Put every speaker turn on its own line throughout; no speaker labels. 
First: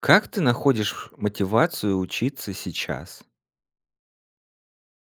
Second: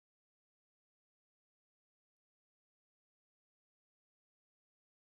Как ты находишь мотивацию учиться сейчас?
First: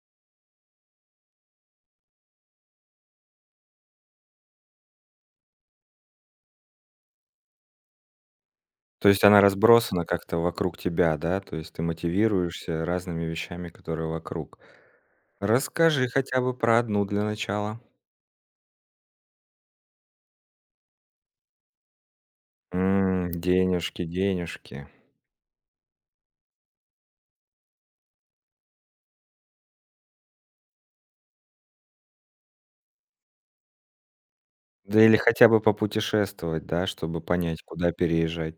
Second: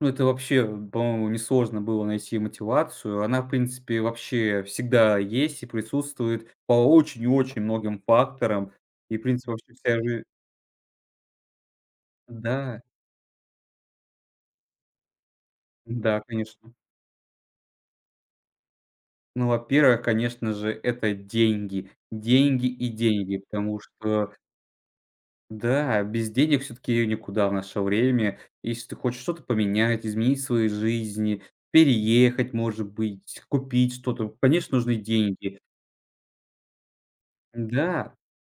Ну, это вообще, по-моему, несложно было найти мотивацию. Она, в принципе, вообще всегда есть и присутствует по очень и очень многим факторам.
То
И, в
есть она
принципе, вообще вся
разбросана
жи
как-то вокруг тебя, да? То есть ты
Да,
мотивируешься разными вещами, которые вокруг. Расскажи
да,
хотя бы
конечно.
про одну для начала.
Ну, во-первых, конечно же, это деньги. Деньги и
М,
деньги, потому
денежки,
что,
денежки.
да, без денег все таки никуда в наше время. Если ты хочешь что-то поменять, изменить в своей жизни, переехать, может быть, купить что-то, конечно, нужны
Да или хотя
деньги.
бы попутешествовать, да, чтобы понять, куда
Да.
переезжать.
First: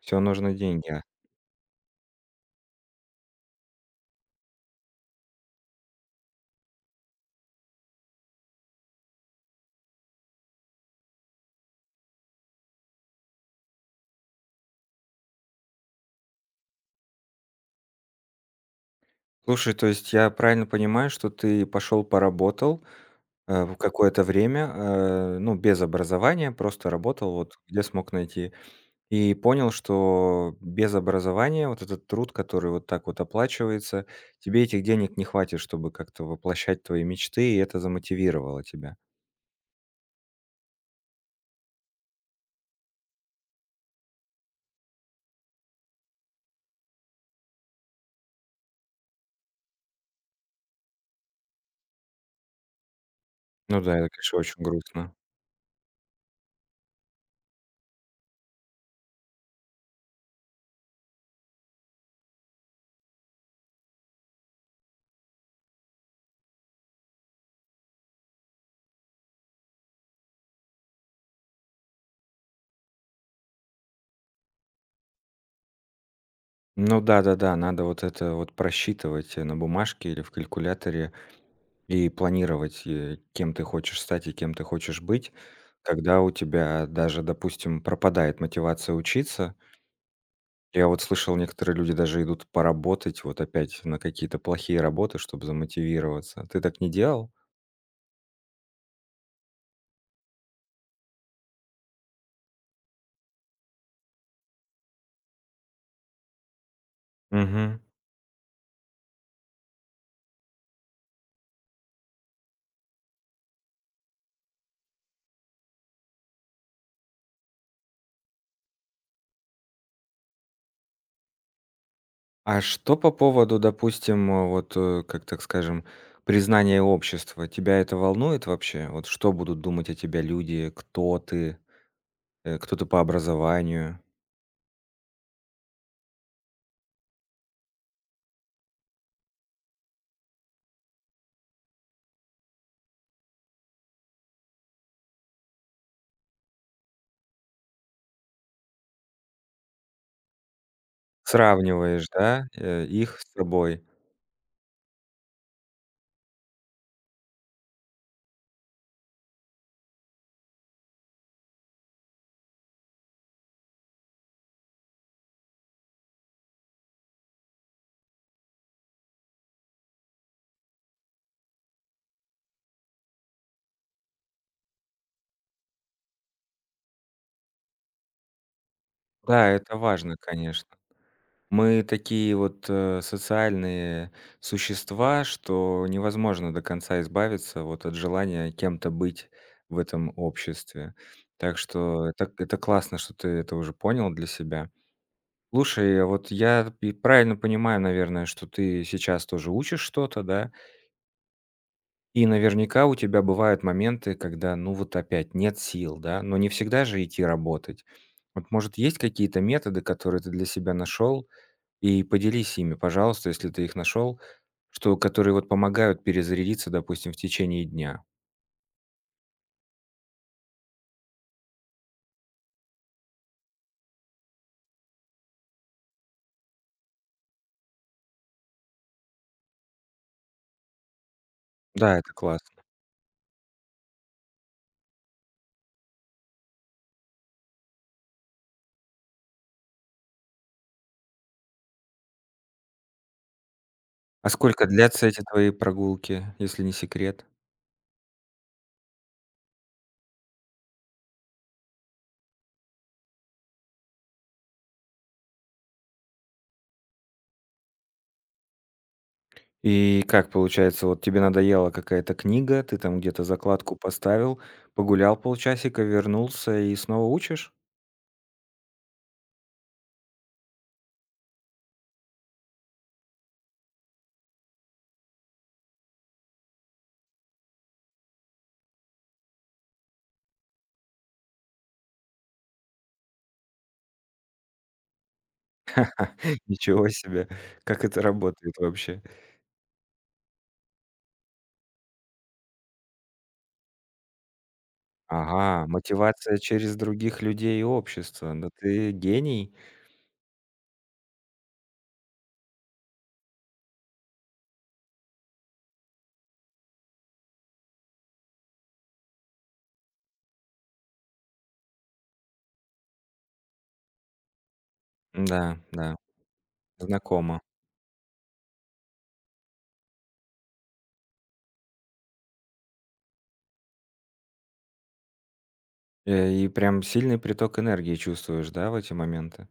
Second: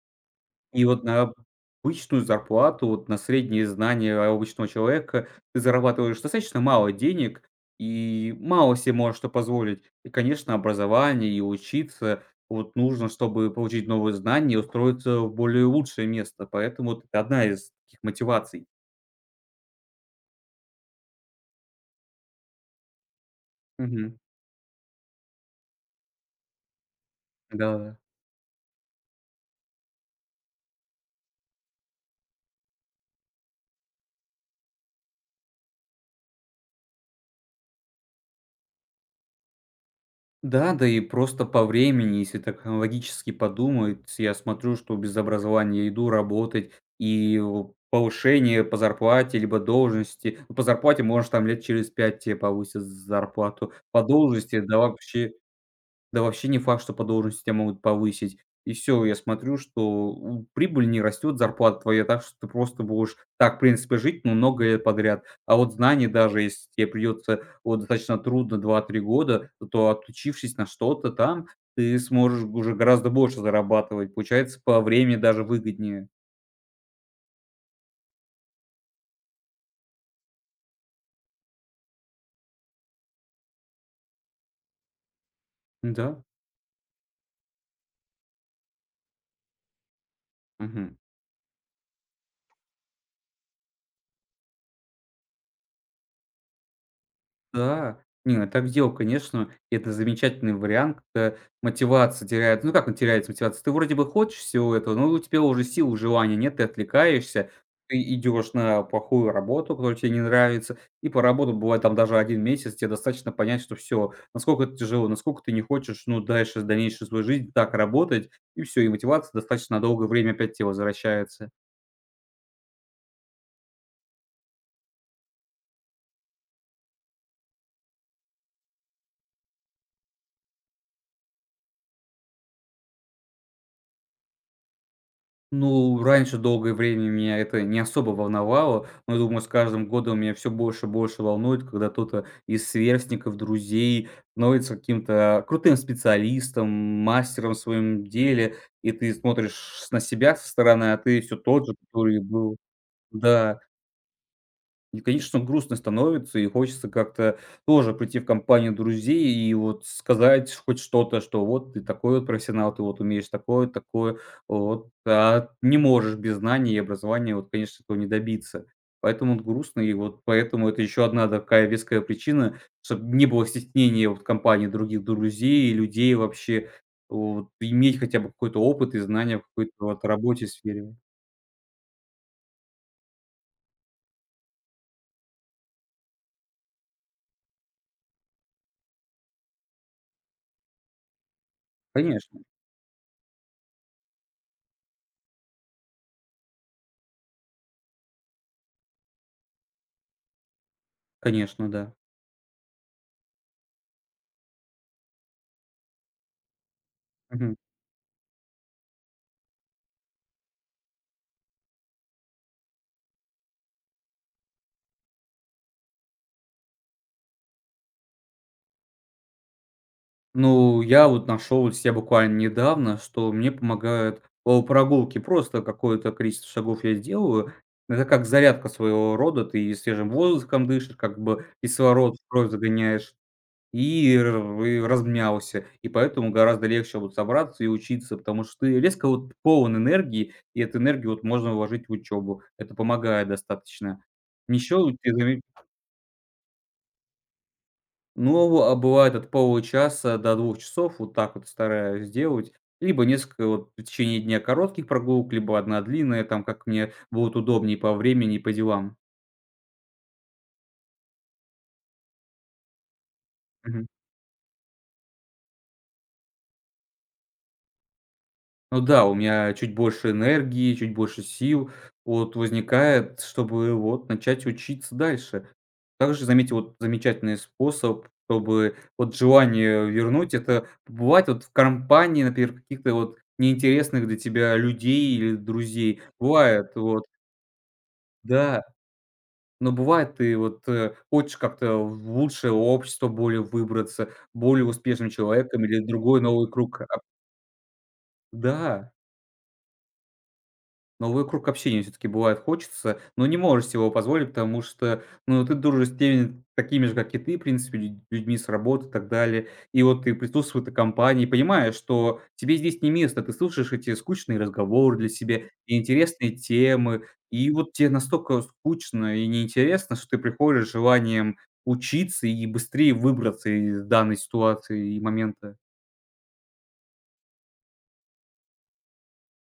Все нужно
И
деньги. А.
вот на обычную зарплату, вот на средние знания обычного человека ты зарабатываешь достаточно мало денег и мало себе можешь что позволить. И, конечно, образование и учиться вот нужно, чтобы получить новые знания и устроиться в более лучшее место. Поэтому вот это одна из таких мотиваций.
Слушай, то есть я правильно понимаю, что ты пошел поработал в
Мгм.
какое-то время, ну, без образования, просто работал, вот где
Да-да.
смог найти. И понял, что без образования вот этот труд, который вот так вот оплачивается, тебе этих денег не хватит, чтобы как-то воплощать твои мечты, и это замотивировало тебя.
Да, да и просто по времени, если так логически подумать, я смотрю, что без образования я иду работать, и у повышение по зарплате либо должности. Ну, по зарплате, может, там лет через 5 тебе повысят зарплату.
Ну да,
По
это, конечно, очень
должности, да
грустно.
вообще да вообще не факт, что по должности тебя могут повысить. И все. Я смотрю, что у прибыль не растет, зарплата твоя, так что ты просто будешь так, в принципе, жить, но много лет подряд. А вот знания, даже если тебе придется вот достаточно трудно два-три года, то отучившись на что-то там, ты сможешь уже гораздо больше зарабатывать. Получается, по времени даже выгоднее.
Ну да-да-да, надо вот это вот просчитывать на бумажке или в калькуляторе и планировать, кем ты хочешь стать и кем ты хочешь быть. Когда
Да.
у тебя даже, допустим, пропадает мотивация учиться, я
Мгм.
вот слышал, некоторые люди даже идут поработать вот опять на какие-то плохие работы, чтобы замотивироваться. Ты так не делал?
Да, не, я так делал, конечно. И это замечательный вариант, когда мотивация теряется. Ну, как он теряется, мотивация? Ты вроде бы хочешь всего этого, но у тебя уже сил, желания нет, ты отвлекаешься,
Мгм.
ты идешь на плохую работу, которая тебе не нравится, и по работе бывает там даже один месяц, тебе достаточно понять, что все, насколько это тяжело, насколько ты не хочешь, ну, дальше, дальнейшую свою жизнь так работать, и все, и мотивация достаточно на долгое время опять тебе возвращается.
А что по поводу, допустим, как так скажем, признания общества? Тебя это волнует вообще? Вот что будут думать о тебе люди? Кто ты? Э, кто ты по образованию?
Ну, раньше долгое время меня это не особо волновало, но, думаю, с каждым годом меня все больше и больше волнует, когда кто-то из сверстников, друзей становится каким-то крутым специалистом, мастером в своем деле, и ты смотришь на себя со стороны, а ты все тот же,
Сравниваешь,
который
да,
был.
их с
Да.
собой?
И, конечно, грустно становится, и хочется как-то тоже прийти в компанию друзей и вот сказать хоть что-то, что вот ты такой вот профессионал, ты вот умеешь такое, такое, вот, а не можешь без знаний и образования, вот, конечно, этого не добиться. Поэтому вот грустно, и вот поэтому это еще одна такая веская причина, чтобы не было стеснения вот в компании других друзей и людей вообще, вот, иметь хотя бы какой-то опыт и знания в
Да,
какой-то
это
вот
важно,
работе,
конечно.
сфере.
Мы такие вот, социальные существа, что невозможно до конца избавиться вот от желания кем-то быть в этом обществе. Так что это
Конечно,
это классно, что ты это уже понял для себя. Слушай, а вот я и правильно понимаю, наверное, что ты сейчас тоже учишь что-то, да?
конечно, да.
И наверняка у тебя бывают моменты, когда, ну, вот опять нет сил, да? Но не всегда же идти работать. Вот, может, есть какие-то методы, которые ты для себя нашел, и поделись ими, пожалуйста, если ты их нашел, что которые вот помогают перезарядиться, допустим, в течение дня.
Ну, я вот нашел для себя буквально недавно, что мне помогают прогулки. Просто какое-то количество шагов я сделаю. Это как зарядка своего рода. Ты и свежим воздухом дышишь, как бы
Да, это
кислород в кровь
классно.
загоняешь, и размялся. И поэтому гораздо легче вот собраться и учиться, потому что ты резко вот полон энергии, и эту энергию вот можно вложить в учебу. Это помогает достаточно.
А сколько
Еще
длятся эти твои прогулки, если не секрет?
Ну, а бывает от получаса до двух часов, вот так вот стараюсь делать. Либо несколько вот в течение дня коротких прогулок, либо одна длинная, там как мне будет удобнее по времени и по делам.
И как получается, вот тебе надоела какая-то книга, ты там где-то закладку
Мгм.
поставил, погулял полчасика, вернулся и снова учишь?
Ну да, у меня чуть больше энергии, чуть больше сил вот возникает, чтобы вот начать учиться дальше. Также заметил вот замечательный способ, чтобы вот желание вернуть- это бывать вот в компании, например, каких-то вот неинтересных для тебя людей или друзей. Бывает
Ничего
вот
себе! Как это работает
Да,
вообще?
но бывает, ты вот, хочешь как-то в лучшее общество более выбраться, более успешным человеком
Ага,
или другой
мотивация
новый
через
круг. А,
других людей и общество. Да ты
да.
гений.
Новый круг общения все таки бывает хочется, но не можешь себе его позволить, потому что, ну, ты дружишь с теми, такими же, как и ты, в принципе, людьми с работы и так далее. И вот ты присутствуешь в этой компании, понимаешь, что тебе здесь не место. Ты слушаешь эти скучные разговоры для себя,
Да, да,
неинтересные темы,
знакомо.
и вот тебе настолько скучно и неинтересно, что ты приходишь с желанием учиться и быстрее выбраться из данной ситуации и момента.
И прям сильный приток энергии чувствуешь, да, в эти моменты?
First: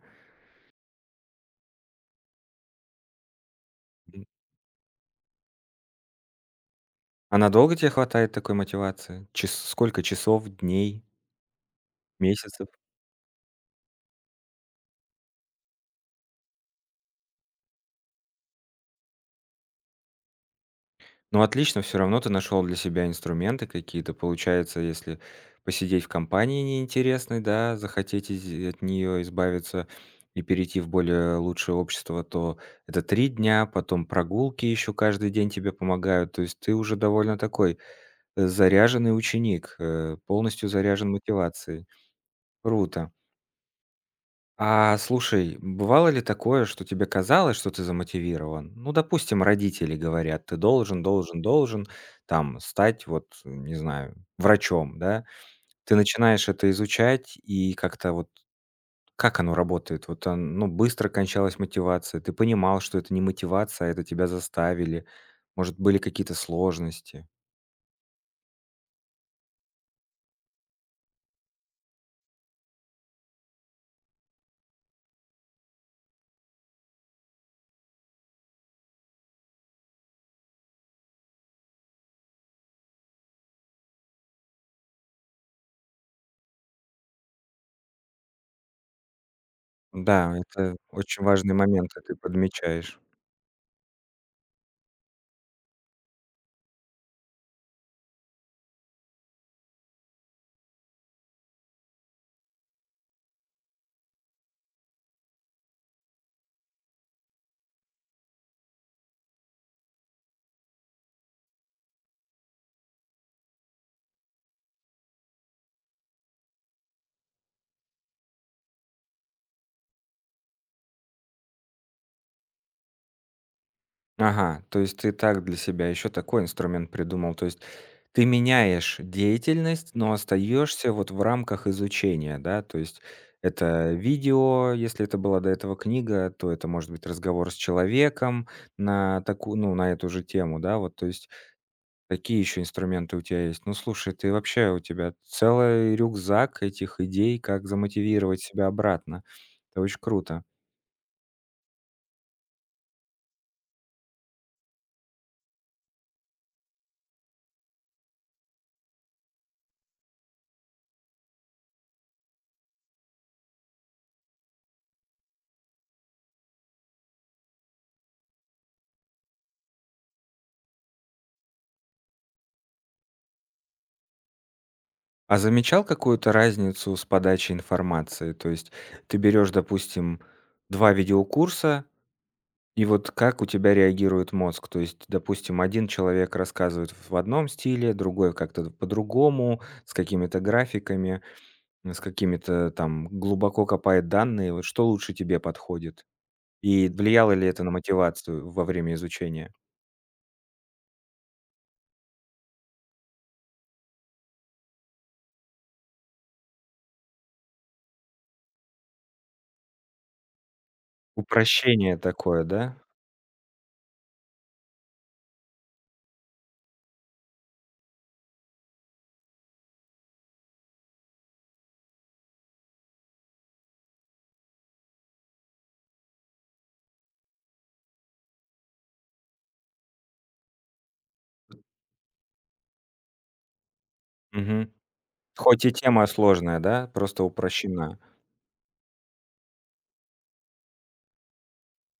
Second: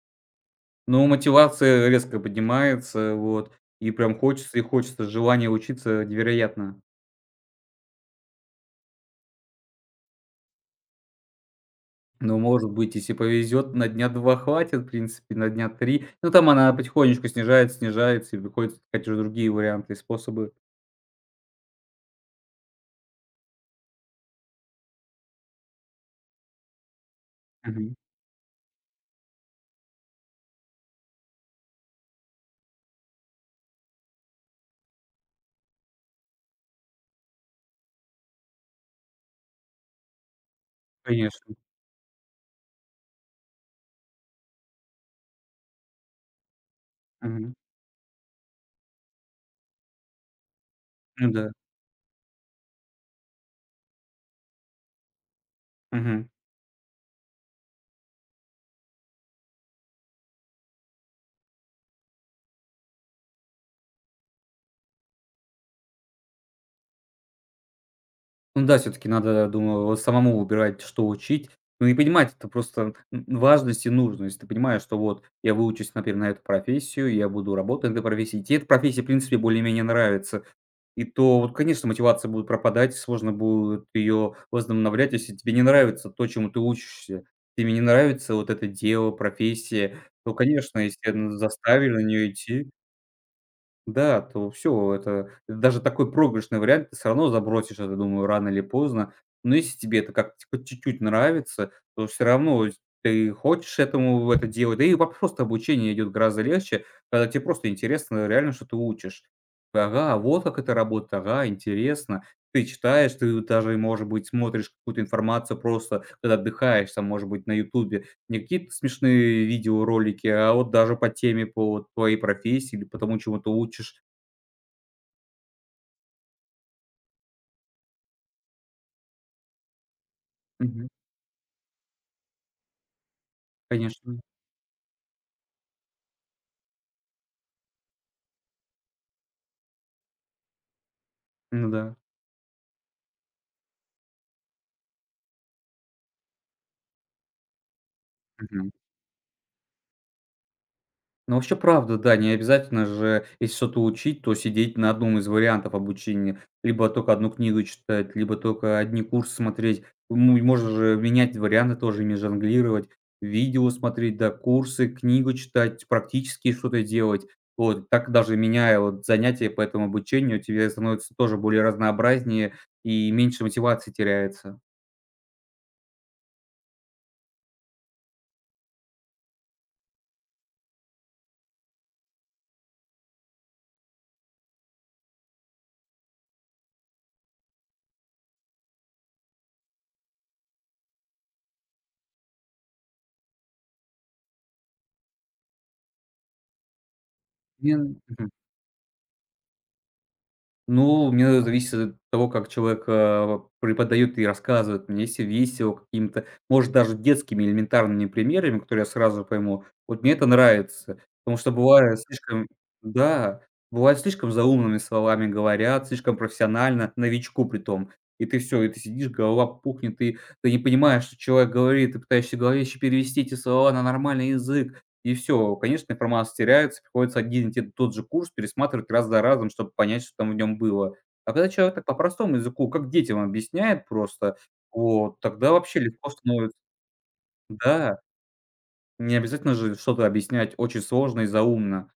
Но мотивация резко поднимается, вот, и прям
М.
хочется и хочется, желание учиться невероятно.
А надолго тебе хватает такой мотивации? Час сколько часов, дней,
Но,
месяцев?
может быть, если повезет, на дня 2 хватит, в принципе, на дня 3. Ну, там она потихонечку снижается, снижается, и приходится искать уже другие варианты и способы.
Ну, отлично, все равно ты нашел для себя инструменты какие-то. Получается, если посидеть в компании неинтересной, да,
Мгм.
захотеть из от нее избавиться и перейти в более лучшее общество, то это 3 дня, потом прогулки еще каждый день тебе помогают. То есть ты уже довольно такой, заряженный ученик, полностью заряжен
Конечно.
мотивацией. Круто. А слушай, бывало ли такое, что тебе
Мгм.
казалось, что ты замотивирован? Ну, допустим, родители говорят, ты должен,
Ну
должен,
да.
должен там стать, вот, не знаю, врачом, да? Ты
Мгм.
начинаешь это изучать, и как-то вот как оно работает? Вот, ну, быстро кончалась мотивация, ты понимал, что это не мотивация, а это тебя заставили, может, были какие-то сложности.
Ну да, все-таки надо, думаю, вот самому выбирать, что учить. Ну и понимать это просто н важность и нужность. Ты понимаешь, что вот я выучусь, например, на эту профессию, я буду работать на этой профессии. И те эта профессия, в принципе, более-менее нравится. И то вот, конечно, мотивация будет пропадать, сложно будет ее возобновлять, если тебе не нравится то, чему ты учишься. Тебе не нравится вот это дело, профессия, то,
Да, это
конечно, если
очень
н
важный
заставили
момент,
на
и ты
нее идти,
подмечаешь.
да, то все, это даже такой проигрышный вариант, ты все равно забросишь это, думаю, рано или поздно. Но если тебе это как хоть чуть-чуть нравится, то все равно с ты хочешь этому это делать. Да и воп просто обучение идет гораздо легче, когда тебе просто интересно реально, что ты учишь. Ага, вот как это работает, ага, интересно. Ты читаешь, ты даже, может быть, смотришь какую-то информацию просто, когда отдыхаешь, там, может быть, на "Ютубе", не какие-то смешные видеоролики, а вот даже по теме, по вот твоей профессии или по тому, чему ты учишь.
Ага, то есть ты так для себя еще такой инструмент придумал. То есть ты меняешь деятельность, но
Мгм.
остаешься вот в рамках изучения, да? То есть это
Конечно.
видео, если это была до этого книга, то это может быть разговор с человеком на такую, ну, на эту же тему, да? Вот, то есть
Ну да.
такие еще инструменты у тебя есть. Ну, слушай, ты вообще, у тебя целый рюкзак этих идей, как замотивировать себя
Мгм.
обратно. Это очень круто.
Ну, вообще, правда, да, не обязательно же, если что-то учить, то сидеть на одном из вариантов обучения. Либо только одну книгу читать, либо только одни курсы смотреть. Ну, и можно же менять варианты тоже, ими жонглировать. Видео смотреть, да, курсы, книгу читать, практически что-то делать. Вот, так даже меняя вот занятия по этому обучению, тебе становится тоже более разнообразнее и меньше мотивации теряется.
А замечал какую-то разницу с подачей информации? То есть ты берешь, допустим, 2 видеокурса, и вот как у тебя реагирует мозг? То есть, допустим, один человек рассказывает в одном стиле, другой как-то по-другому, с какими-то графиками, с какими-то там глубоко копает данные. Вот что лучше тебе подходит? И влияло ли это на
Мен Мгм.
мотивацию во время изучения?
Ну, мне это зависит от того, как человек, преподает и рассказывает мне. Если весело какими-то, может, даже детскими элементарными примерами, которые я сразу пойму, вот мне это нравится. Потому что
Упрощение
бывает
такое,
слишком
да?
да, бывает слишком заумными словами говорят, слишком профессионально, новичку при том. И ты сидишь, голова пухнет, и ты не понимаешь, что человек говорит, ты пытаешься в голове еще перевести эти слова на нормальный язык. И все, конечно, информация теряется, приходится один и те тот же курс пересматривать раз за разом, чтобы понять, что там в нем было. А когда человек так по-простому языку, как детям объясняет просто,
Мгм.
вот, тогда
Хоть и
вообще
тема
легко становится.
сложная, да, просто упрощена.
Да, не обязательно же что-то объяснять очень сложно и заумно.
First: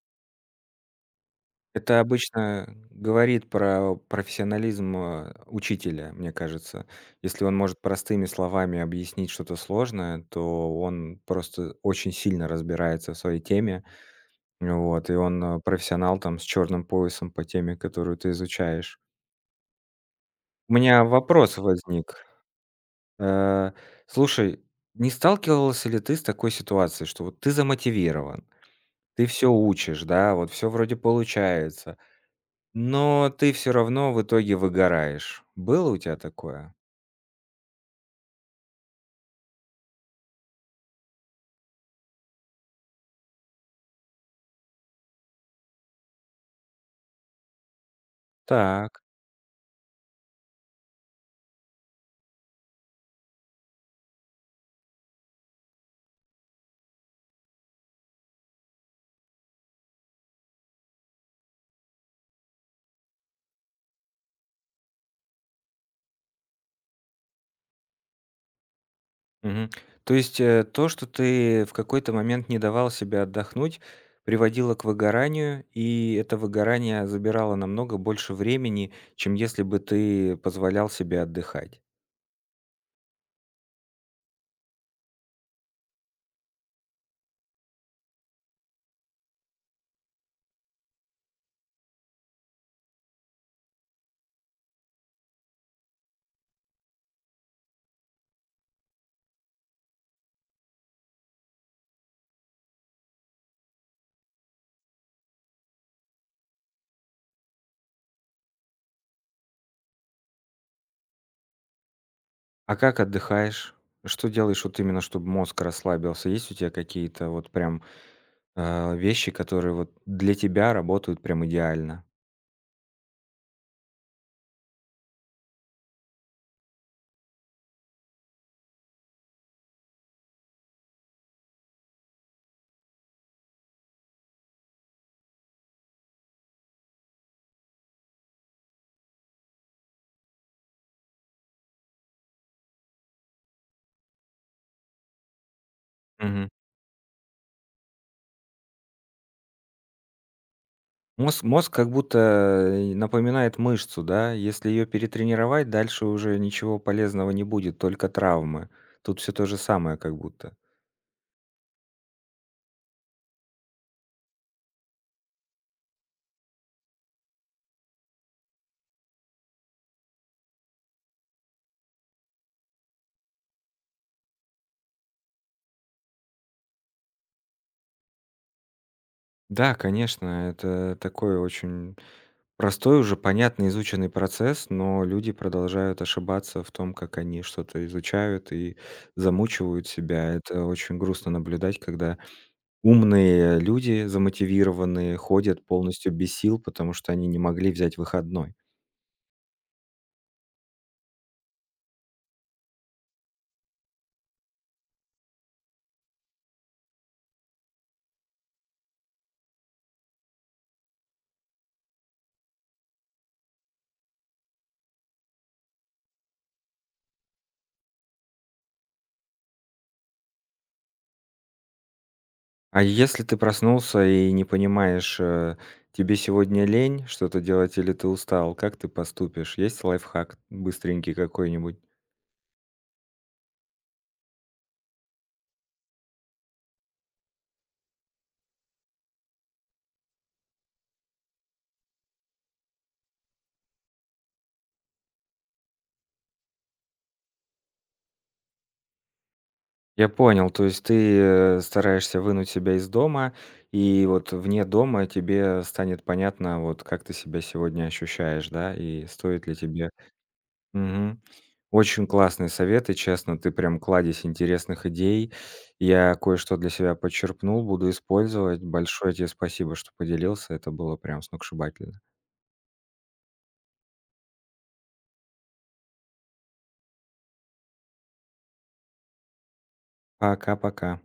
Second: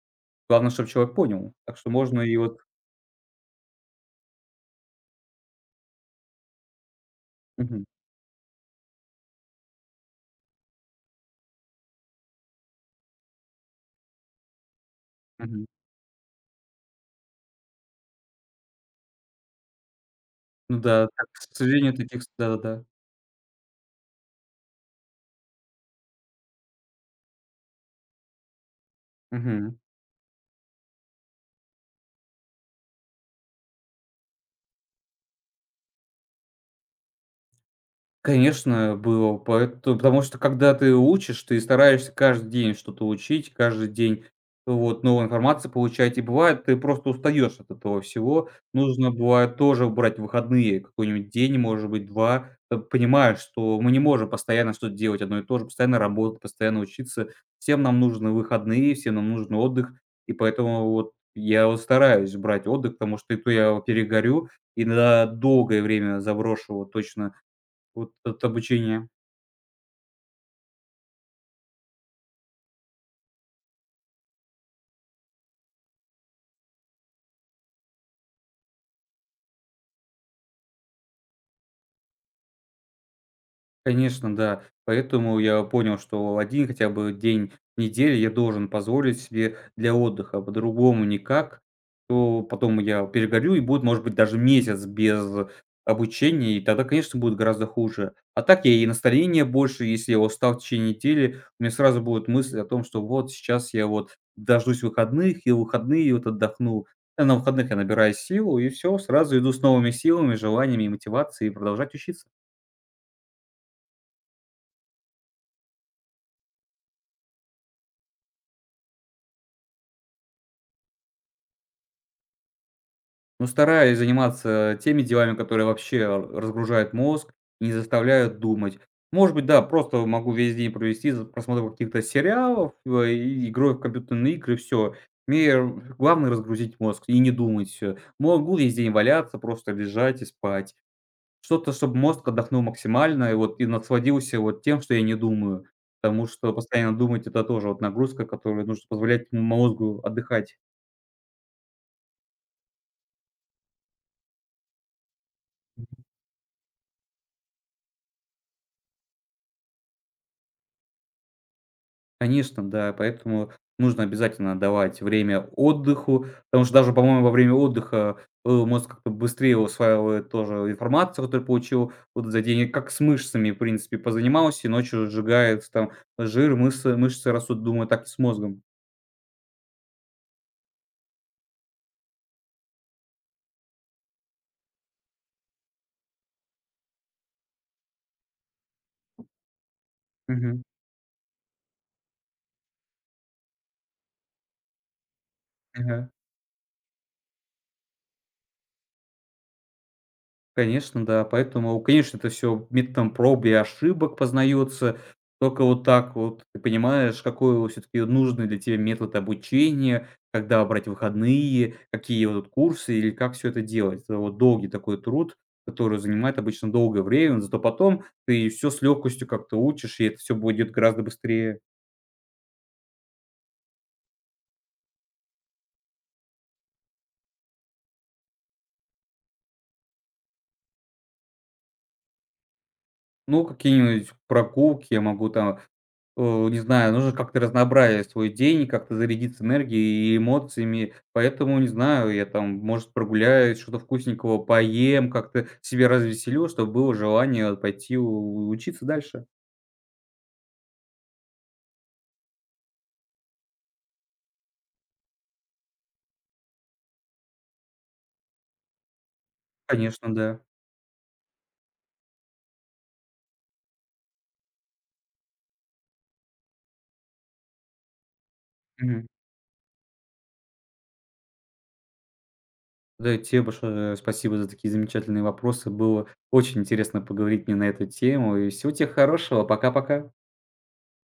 Главное, чтобы человек понял. Так что
Это
можно и вот.
обычно говорит про профессионализм, учителя, мне кажется. Если он может
Мгм,
простыми словами объяснить что-то сложное, то он просто очень сильно разбирается в своей теме. Вот, и он,
мгм.
профессионал там с черным поясом по теме, которую ты изучаешь. У
Ну
меня
да, так, к
вопрос
сожалению,
возник.
таких с да-да-да.
Э, слушай, не сталкивался ли ты с такой ситуацией, что вот ты замотивирован, ты все
Мгм.
учишь, да, вот все вроде получается, но ты все равно в итоге выгораешь. Было у тебя такое?
Конечно, было. Поэтому потому что, когда ты учишь, ты стараешься каждый день что-то учить, каждый день вот новую информацию получать. И бывает, ты просто устаешь от этого всего.
Так.
Нужно бывает тоже брать выходные, какой-нибудь день, может быть, два. Понимаешь, что мы не можем постоянно что-то делать одно и то же, постоянно работать, постоянно учиться. Всем нам нужны выходные, всем нам нужен отдых. И поэтому вот я вот стараюсь брать отдых, потому что и то я перегорю и на долгое время заброшу вот точно вот от обучения.
Мгм. То есть, то, что ты в какой-то момент не давал себе отдохнуть, приводило к выгоранию, и это выгорание забирало намного больше времени, чем если бы ты позволял себе отдыхать.
Конечно, да. Поэтому я понял, что один хотя бы день в неделю я должен позволить себе для отдыха. По-другому никак. То потом я перегорю и будет, может быть, даже месяц без обучения, и тогда, конечно, будет гораздо хуже. А так я и настроение больше, если я устал в течение недели, у меня сразу будет мысль о том, что вот сейчас я вот дождусь выходных, и в выходные вот отдохну. А на выходных я набираю силу, и все, сразу иду с новыми силами, желаниями и мотивацией продолжать учиться.
А как отдыхаешь? Что делаешь вот именно, чтобы мозг расслабился? Есть у тебя какие-то вот прям, вещи, которые вот для тебя работают прям идеально?
Но стараюсь заниматься теми делами, которые вообще разгружают мозг, и не заставляют думать. Может быть, да, просто могу весь день провести за просмотром каких-то сериалов, и игрой в компьютерные игры, все. Мне р главное разгрузить мозг и не думать. Могу весь день валяться, просто лежать и спать. Что-то, чтобы мозг отдохнул максимально и вот и насладился вот тем, что я не думаю. Потому что постоянно думать- это тоже вот нагрузка, которая нужно позволять мозгу отдыхать.
Мозг как будто, напоминает мышцу, да. Если ее перетренировать, дальше уже ничего полезного не будет, только травмы. Тут все то же самое как будто.
Конечно, да, поэтому нужно обязательно давать время отдыху, потому что даже, по-моему, во время отдыха, мозг как-то быстрее усваивает тоже информацию, которую получил вот за день, и как с мышцами, в принципе, позанимался, и ночью сжигается там жир, мышцы растут. Думаю, так и с мозгом.
Да, конечно, это такой очень простой уже, понятный, изученный процесс, но люди продолжают ошибаться в том, как они что-то изучают и замучивают себя. Это
Мгм.
очень грустно наблюдать, когда умные люди, замотивированные, ходят
Ага.
полностью без сил, потому что они не могли взять выходной.
Конечно, да. Поэтому, конечно, это всё методом проб и ошибок познается. Только вот так вот ты понимаешь, какой все таки нужный для тебя метод обучения, когда брать выходные, какие вот курсы или как все это делать. Это вот долгий такой труд, который занимает обычно долгое время, зато потом ты все с легкостью как-то учишь, и это все будет гораздо быстрее.
А если ты проснулся и не понимаешь, тебе сегодня лень что-то делать или ты устал, как ты поступишь? Есть лайфхак быстренький какой-нибудь?
Ну, какие-нибудь прогулки я могу там. Не знаю, нужно как-то разнообразить свой день, как-то зарядиться энергией и эмоциями. Поэтому, не знаю, я там, может, прогуляюсь, что-то вкусненького поем, как-то себя развеселю, чтобы было желание пойти у учиться дальше.
Я понял, то есть ты, стараешься вынуть себя из дома, и вот вне дома тебе станет понятно, вот как ты себя сегодня ощущаешь, да, и стоит ли тебе.
Конечно, да.
Мгм. Очень классные советы, честно, ты прям кладезь интересных идей. Я кое-что для себя подчерпнул, буду использовать.
Мгм.
Большое тебе спасибо, что поделился. Это было прям сногсшибательно.
Да, и тебе большое спасибо за такие замечательные вопросы. Было очень интересно поговорить мне на эту тему. И всего тебе хорошего. Пока-пока.
Пока-пока.